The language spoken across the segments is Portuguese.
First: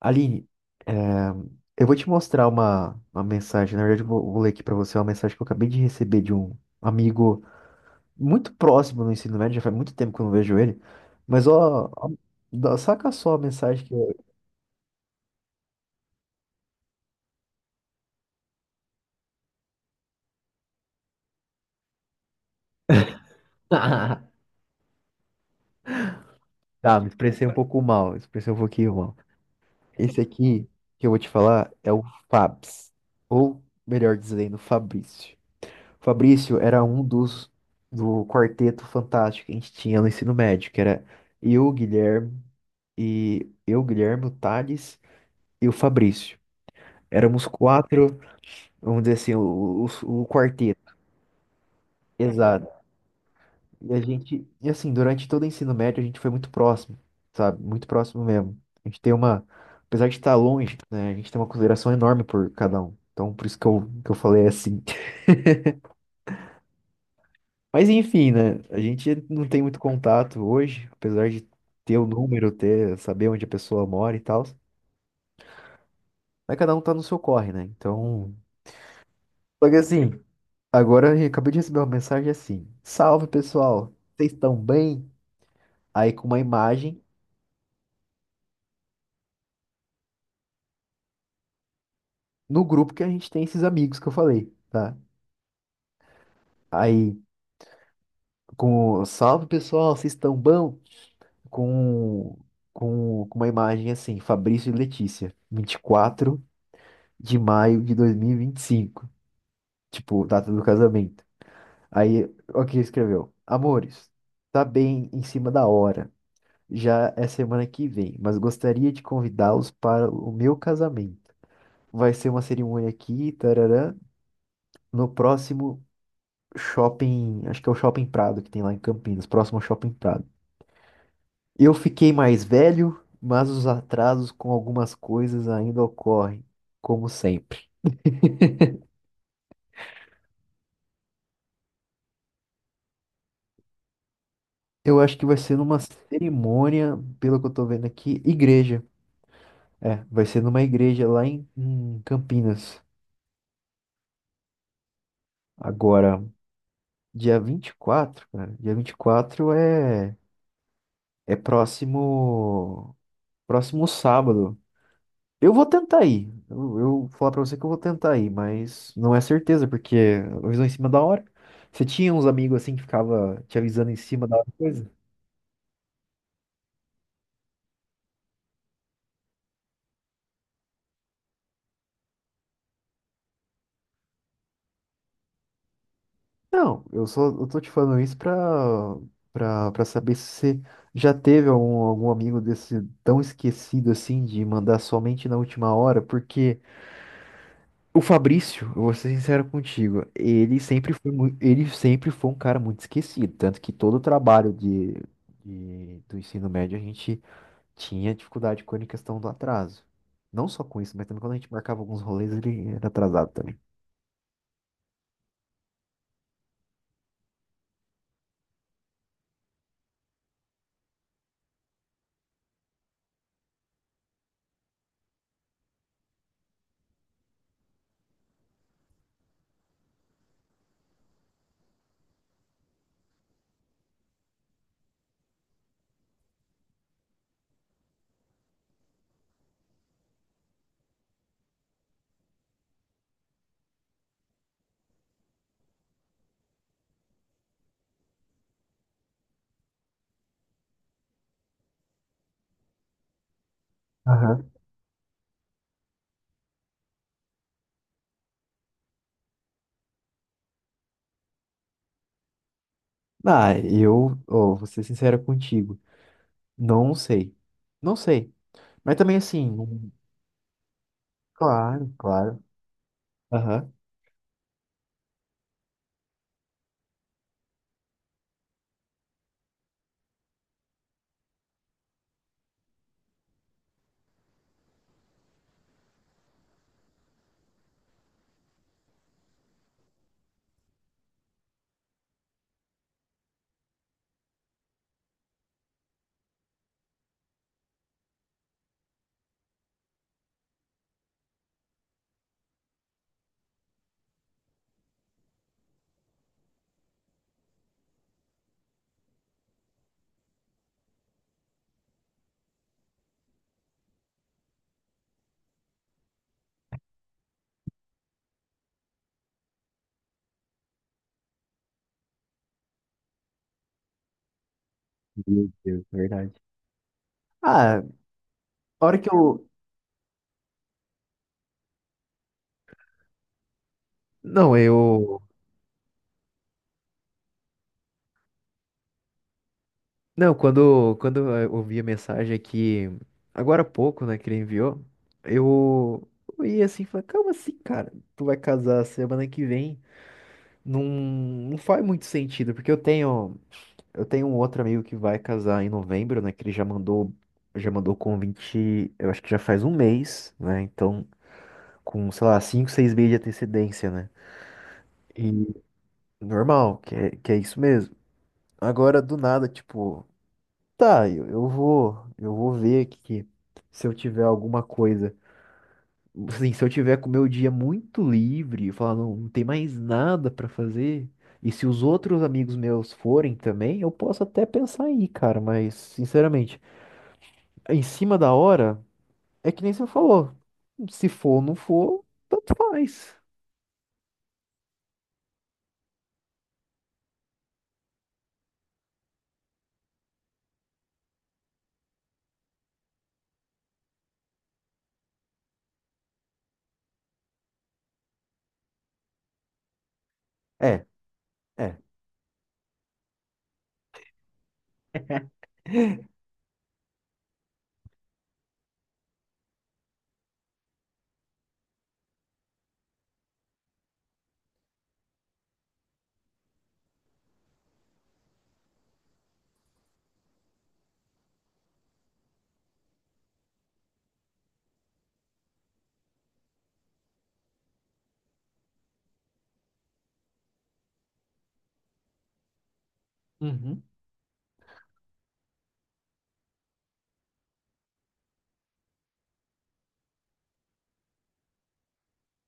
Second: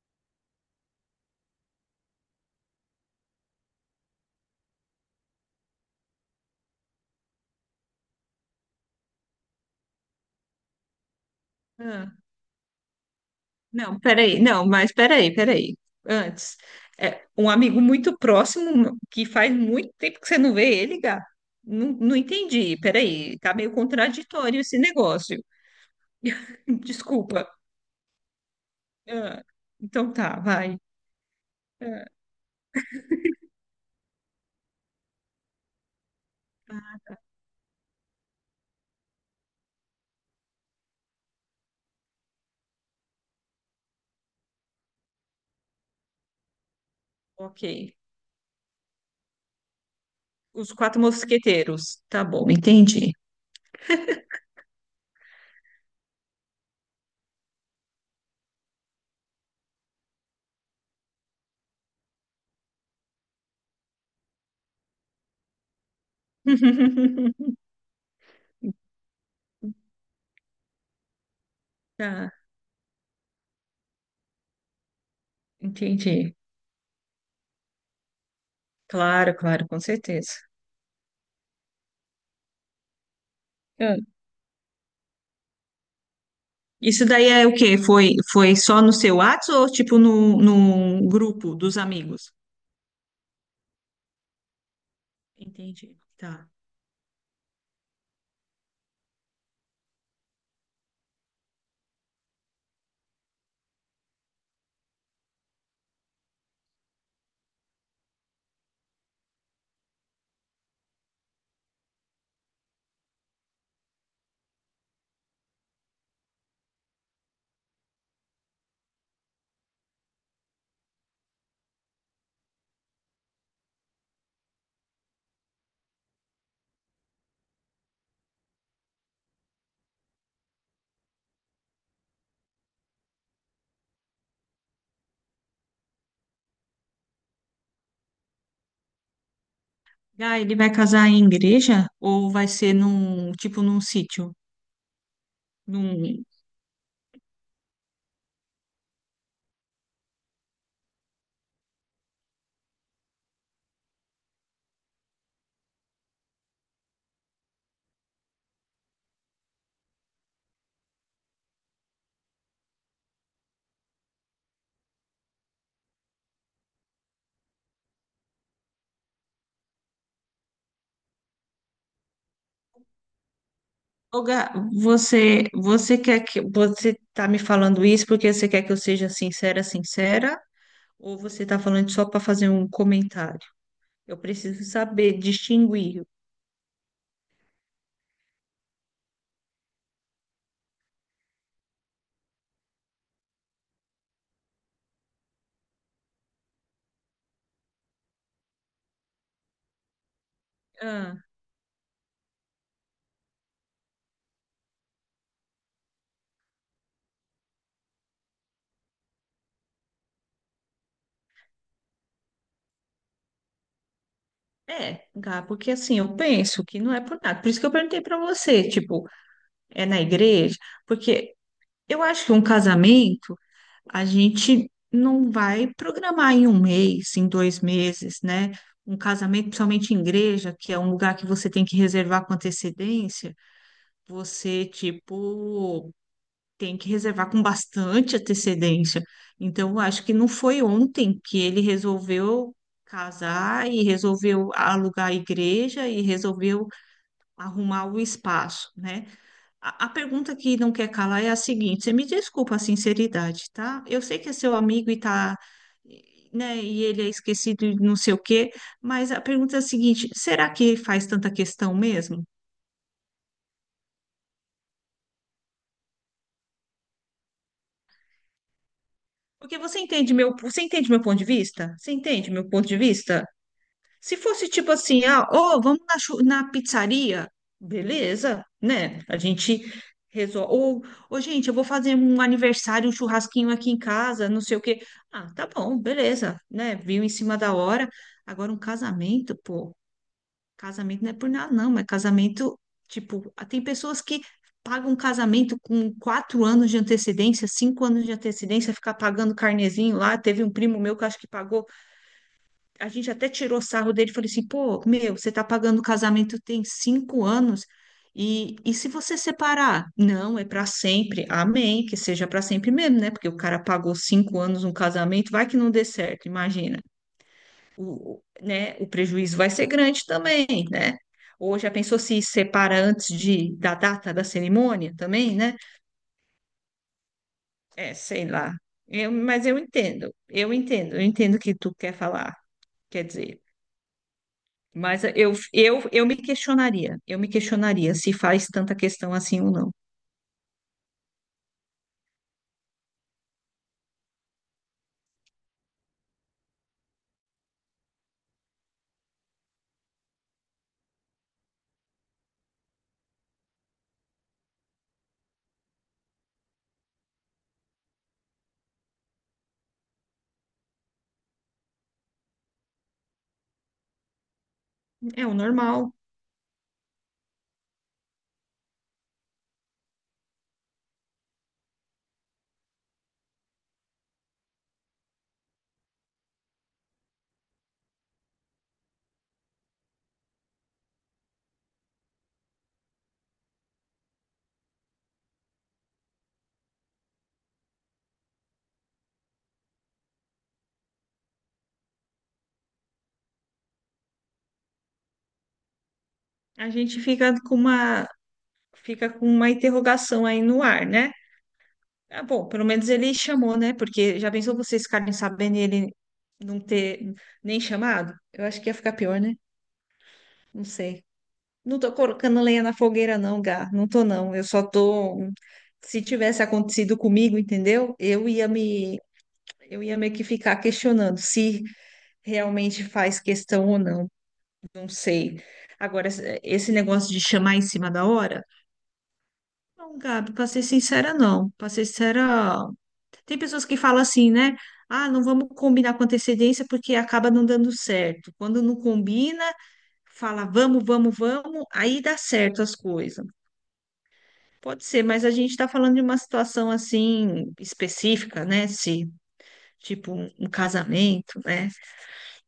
Aline, é, eu vou te mostrar uma mensagem. Na verdade, eu vou ler aqui pra você é uma mensagem que eu acabei de receber de um amigo muito próximo no ensino médio. Já faz muito tempo que eu não vejo ele. Mas, Ah, saca só a mensagem que não, eu. peraí, não, mas peraí, peraí. Antes, um amigo muito próximo que faz muito tempo que você não vê ele, Gá. Não, não entendi, peraí, tá meio contraditório esse negócio. Tá, me expressei Desculpa. um pouco mal. Expressei um pouquinho mal. Ah, então Esse tá, aqui vai. que eu vou te falar é o Ah, Fabs. Ou, melhor dizendo, Fabrício. Fabrício era ah, um dos do quarteto fantástico que a gente tinha no ensino médio, que era eu, Guilherme. O Thales e o Fabrício. Éramos ok. quatro, vamos dizer assim, o Os quarteto. quatro mosqueteiros. Tá bom, Exato. entendi. E a gente, e assim, durante todo o ensino médio a gente foi muito próximo, sabe? Muito próximo mesmo. A gente tem uma, apesar de estar longe, né, a gente tem uma consideração enorme por cada um. Então, por isso que eu falei assim. Mas enfim, né? A gente não tem muito contato hoje, apesar de ter o Tá, número, ter, saber onde a pessoa mora e tal. entendi. Mas cada um tá no seu corre, né? Então, Claro, claro, só que com assim, certeza. agora eu acabei de receber uma mensagem assim: salve pessoal, Ah, vocês estão bem? Aí com uma imagem isso daí é o quê? Foi só no seu WhatsApp ou tipo no grupo dos amigos? no grupo que a gente tem esses amigos que eu falei, tá? Entendi. Tá. Aí com o, salve pessoal, vocês estão bom? Com, com uma imagem assim: Fabrício e Letícia, 24 de maio de 2025, tipo, data do casamento. Aí, o que escreveu? Amores, tá bem em cima da hora, já é semana que vem, mas gostaria de convidá-los para o meu casamento. Vai ser uma cerimônia aqui, tarará, no próximo shopping, acho que é o Shopping Prado que tem lá em Campinas, próximo ao Shopping Prado. Eu fiquei mais velho, mas os atrasos com algumas coisas ainda ocorrem, como sempre. Ah, ele vai casar em igreja ou vai ser tipo num sítio? Eu acho que vai ser numa Num... cerimônia, pelo que eu tô vendo aqui, igreja. É, vai ser numa igreja lá em Campinas. Agora, dia 24 cara. Dia vinte e quatro é próximo sábado. Eu vou tentar ir. Eu vou falar pra você que eu vou tentar ir, mas não é certeza porque avisou em cima da hora. Você tinha uns amigos assim que ficava te avisando em Ô, cima da hora, Gá, coisa? você quer que você tá me falando isso porque você quer que eu seja sincera, sincera, ou você tá falando só para fazer um comentário? Eu preciso saber distinguir. Não, eu só eu tô te falando isso pra para saber se você já teve algum, algum amigo desse tão esquecido assim de mandar somente na última hora, porque o Fabrício, eu vou ser sincero contigo, Ah, ele sempre foi um cara muito esquecido, tanto que todo o trabalho do ensino médio a gente tinha dificuldade com a questão do atraso. Não só com isso, mas também quando a gente marcava alguns rolês, ele era atrasado também. Gá, porque assim, eu penso que não é por nada. Por isso que eu perguntei para você, tipo, é na igreja, porque eu acho que um casamento a gente não vai programar em um mês, em 2 meses, né? Um casamento, principalmente em igreja, que é um lugar que você tem que reservar com antecedência, você, tipo, tem que reservar com bastante antecedência. Então, eu acho que não foi ontem que ele resolveu casar e resolveu alugar a igreja e resolveu arrumar o espaço, né? A pergunta que não quer calar é a seguinte: você me desculpa a sinceridade, tá? Eu sei que é Aham. seu amigo e tá, né? E ele é esquecido e não sei o quê, mas a pergunta é a seguinte: será que faz tanta questão mesmo? Ah, eu, ó, vou ser sincero contigo, não sei, não sei, mas também assim, Porque não... você entende meu ponto de vista? Claro, Você entende claro, meu ponto de vista? aham. Se fosse tipo assim, ah, ó, vamos na pizzaria, beleza, né? A gente resolve. Ou, ô, gente, eu vou fazer um aniversário, um churrasquinho aqui em casa, não sei o quê. Ah, tá bom, beleza, né? Viu em cima da hora. Agora, um casamento, pô, casamento não é por nada, não, mas casamento, tipo, ah, tem pessoas que pagam um casamento com 4 anos de antecedência, 5 anos de antecedência, ficar pagando carnezinho lá. Teve um primo meu que acho que pagou a gente até tirou sarro dele, e falei assim, pô, meu, você tá pagando o casamento tem 5 anos, e se você separar? Não, é para sempre, amém, que seja para sempre mesmo, né? Porque o cara pagou 5 anos um casamento, vai que não dê certo, imagina. O prejuízo vai ser grande também, né? Ou já pensou se separa antes de, da data da cerimônia também, Meu né? Deus, verdade. Ah, É, sei lá. a hora que Eu, mas eu, eu entendo, eu entendo, eu entendo o que tu quer falar, quer dizer. não, Mas eu... eu, eu, eu me questionaria se faz tanta questão assim ou não. Não, quando eu ouvi a mensagem aqui, agora há pouco, né, que ele enviou, eu, eu ia assim, falei, calma assim, cara, tu vai casar semana que vem, não, não faz muito sentido, porque eu tenho um outro amigo que vai casar em novembro, né, que ele já mandou convite, eu acho que já faz um mês, né, então, com, sei lá, cinco, seis meses de antecedência, né, É o e normal. normal, que é isso mesmo. Agora, do nada, tipo... Tá, eu vou ver aqui se eu tiver alguma coisa. Assim, se eu tiver com o meu dia muito livre, eu falar, não, não tem mais nada pra fazer. E se os outros amigos meus forem também, eu posso até pensar aí, cara, mas sinceramente, em cima da hora, é que nem você falou. Se for ou não for, tanto faz. A gente fica com uma interrogação aí no ar, né? Ah, bom, pelo menos ele chamou, né? Porque já pensou vocês ficarem sabendo e ele não ter nem chamado? Eu acho que ia ficar pior, né? Não É, sei. é. Não tô colocando lenha na fogueira, não, Gá. Não tô, não. Eu só tô. Se tivesse acontecido comigo, entendeu? Eu ia meio que ficar questionando se realmente faz questão ou não, não sei. Agora, esse negócio de chamar em cima da hora, não, Gabi, para ser sincera, não. Para ser sincera, tem pessoas que falam assim, né? Ah, não vamos combinar com antecedência porque acaba não dando certo. Quando não combina, fala vamos, vamos, vamos, aí dá certo as coisas. Uhum. Pode ser, mas a gente está falando de uma situação assim específica, né? Se, tipo, um casamento, né?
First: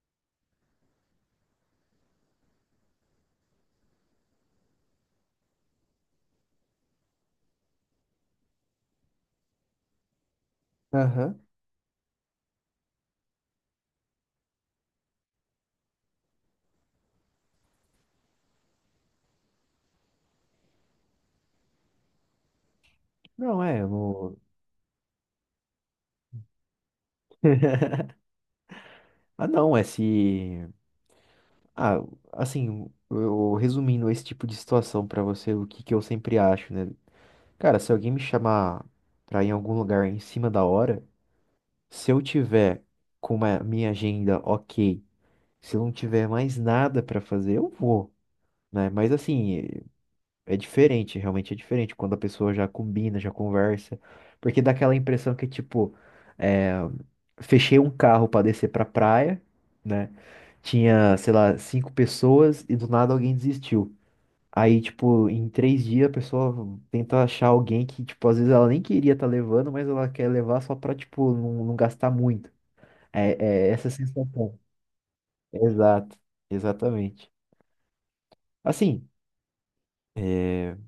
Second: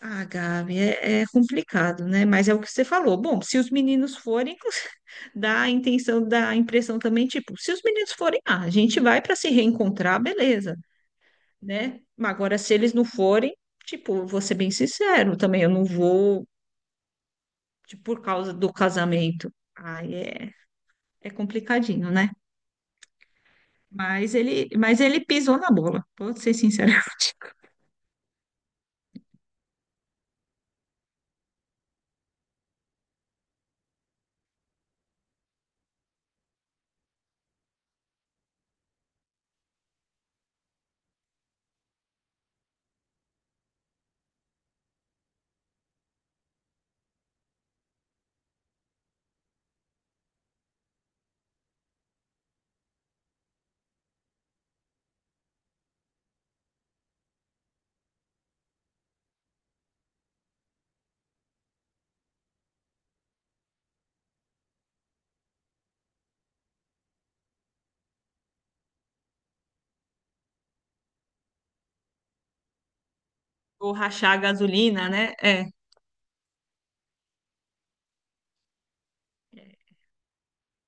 Ah, Gabi, é complicado, né? Mas é o que você falou. Bom, se os meninos forem, dá a intenção, dá a impressão também, tipo, se os meninos forem, ah, a gente vai para se reencontrar, beleza, Aham. né? Mas agora, se eles não forem, tipo, vou ser bem sincero, também eu não vou, tipo, por causa do casamento. Aí é complicadinho, né? Não, é, eu Mas não... ele, mas ele pisou na bola, vou ser sincera. Ah, não, é se. Ah, assim, eu resumindo esse tipo de situação pra você, o que que eu sempre acho, né? Cara, se alguém me chamar pra ir em algum lugar em cima da hora, se eu tiver com a minha agenda ok, se eu não tiver mais nada pra fazer, eu vou, né? Mas assim, é diferente, realmente é diferente quando a pessoa já combina, já conversa, porque dá aquela impressão que, tipo, é, fechei um carro pra descer pra praia, né? Tinha, sei lá, cinco pessoas e do nada alguém desistiu. Aí, tipo, em três dias a pessoa tenta achar alguém que, tipo, às vezes ela nem queria estar levando, mas ela quer levar só pra, tipo, não, não gastar muito. É, é essa Ou rachar a sensação. gasolina, né? É, Exato, exatamente. Assim,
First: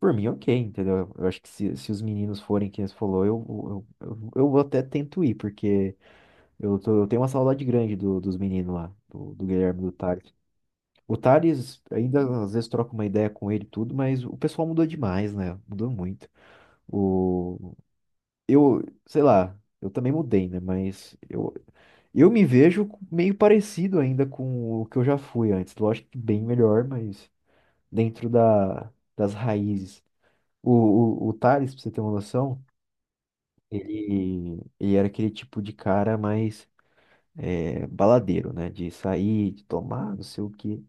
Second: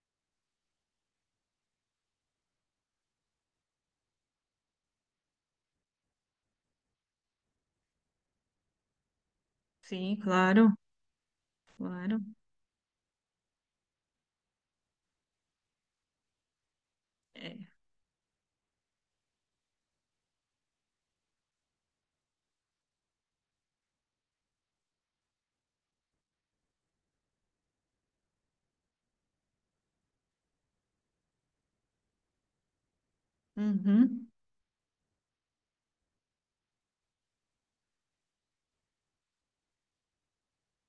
por mim, ok, entendeu? Eu acho que se os meninos forem quem você falou, eu vou até tento ir, porque eu tenho uma saudade grande dos meninos lá, do Guilherme e do sim, Thales. claro, O Thales, claro. ainda às vezes troca uma ideia com ele e tudo, mas o pessoal mudou demais, né? Mudou muito. É. O, eu, sei lá, eu também mudei, né? Mas eu me vejo meio parecido ainda com o que eu já fui antes. Lógico que bem melhor, mas dentro da, das raízes. O Thales, pra você ter uma noção, Uhum. ele era aquele tipo de cara mais é, baladeiro, né? De sair, de tomar, não sei o quê.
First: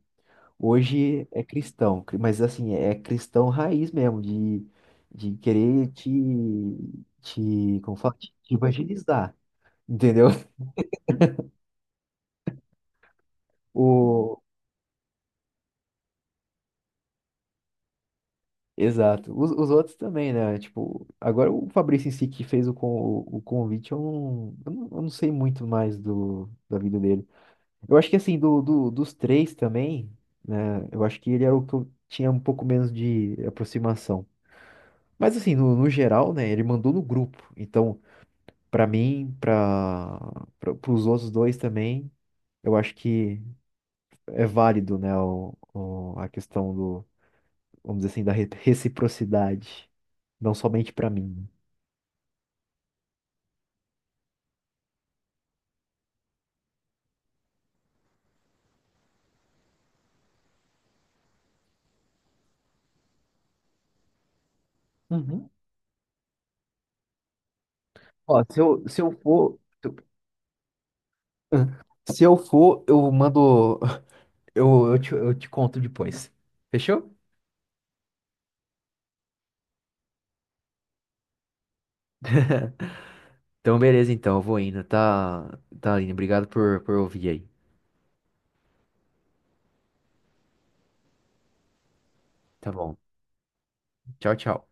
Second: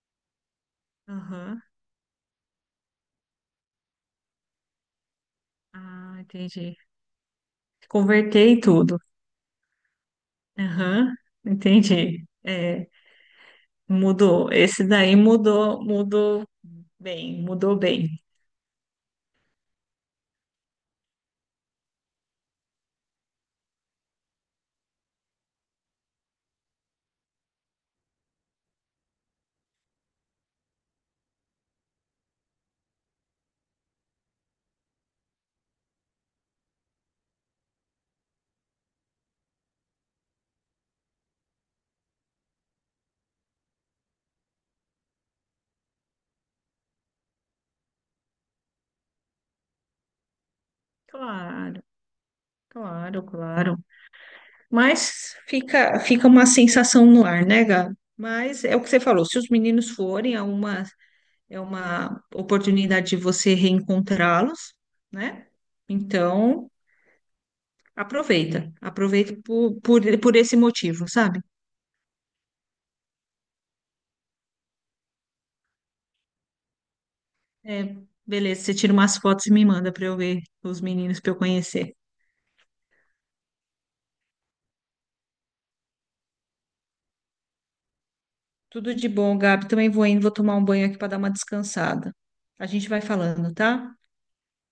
Hoje é Aham. cristão, mas assim, é cristão raiz mesmo, de querer te, Ah, entendi. te, como fala, te Converter tudo. evangelizar, entendeu? Aham, entendi. É, O, mudou. Esse daí mudou, mudou bem, mudou bem. exato. Os outros também, né? Tipo, agora o Fabrício em si que fez o, con, o convite, eu não sei muito mais do, da vida dele. Eu acho que assim, dos três também, né? Eu acho que ele era o que eu tinha um pouco menos de aproximação. Mas assim, no, no geral, né? Ele mandou no grupo. Então, pra mim, para os outros dois também, eu acho que é válido, né? A questão do, vamos dizer assim, da reciprocidade. Não somente pra mim. Claro, claro, claro. Mas fica uma sensação no ar, né, Gabi? Mas é o que você falou, se os meninos forem, é uma oportunidade de você reencontrá-los, né? Uhum. Então, Ó, se aproveita, eu, se eu aproveita for. por, Se eu por, por esse motivo, sabe? ah, se eu for, eu mando. Eu te conto depois. Fechou? É, beleza, você tira umas fotos e me manda pra eu ver os meninos pra eu conhecer. Então, beleza, então, eu vou indo, tá, Aline? Obrigado por ouvir aí. Tudo de bom, Gabi. Também vou indo, vou tomar um banho aqui pra dar uma descansada. A Tá gente bom. vai falando, tá? Tchau, tchau.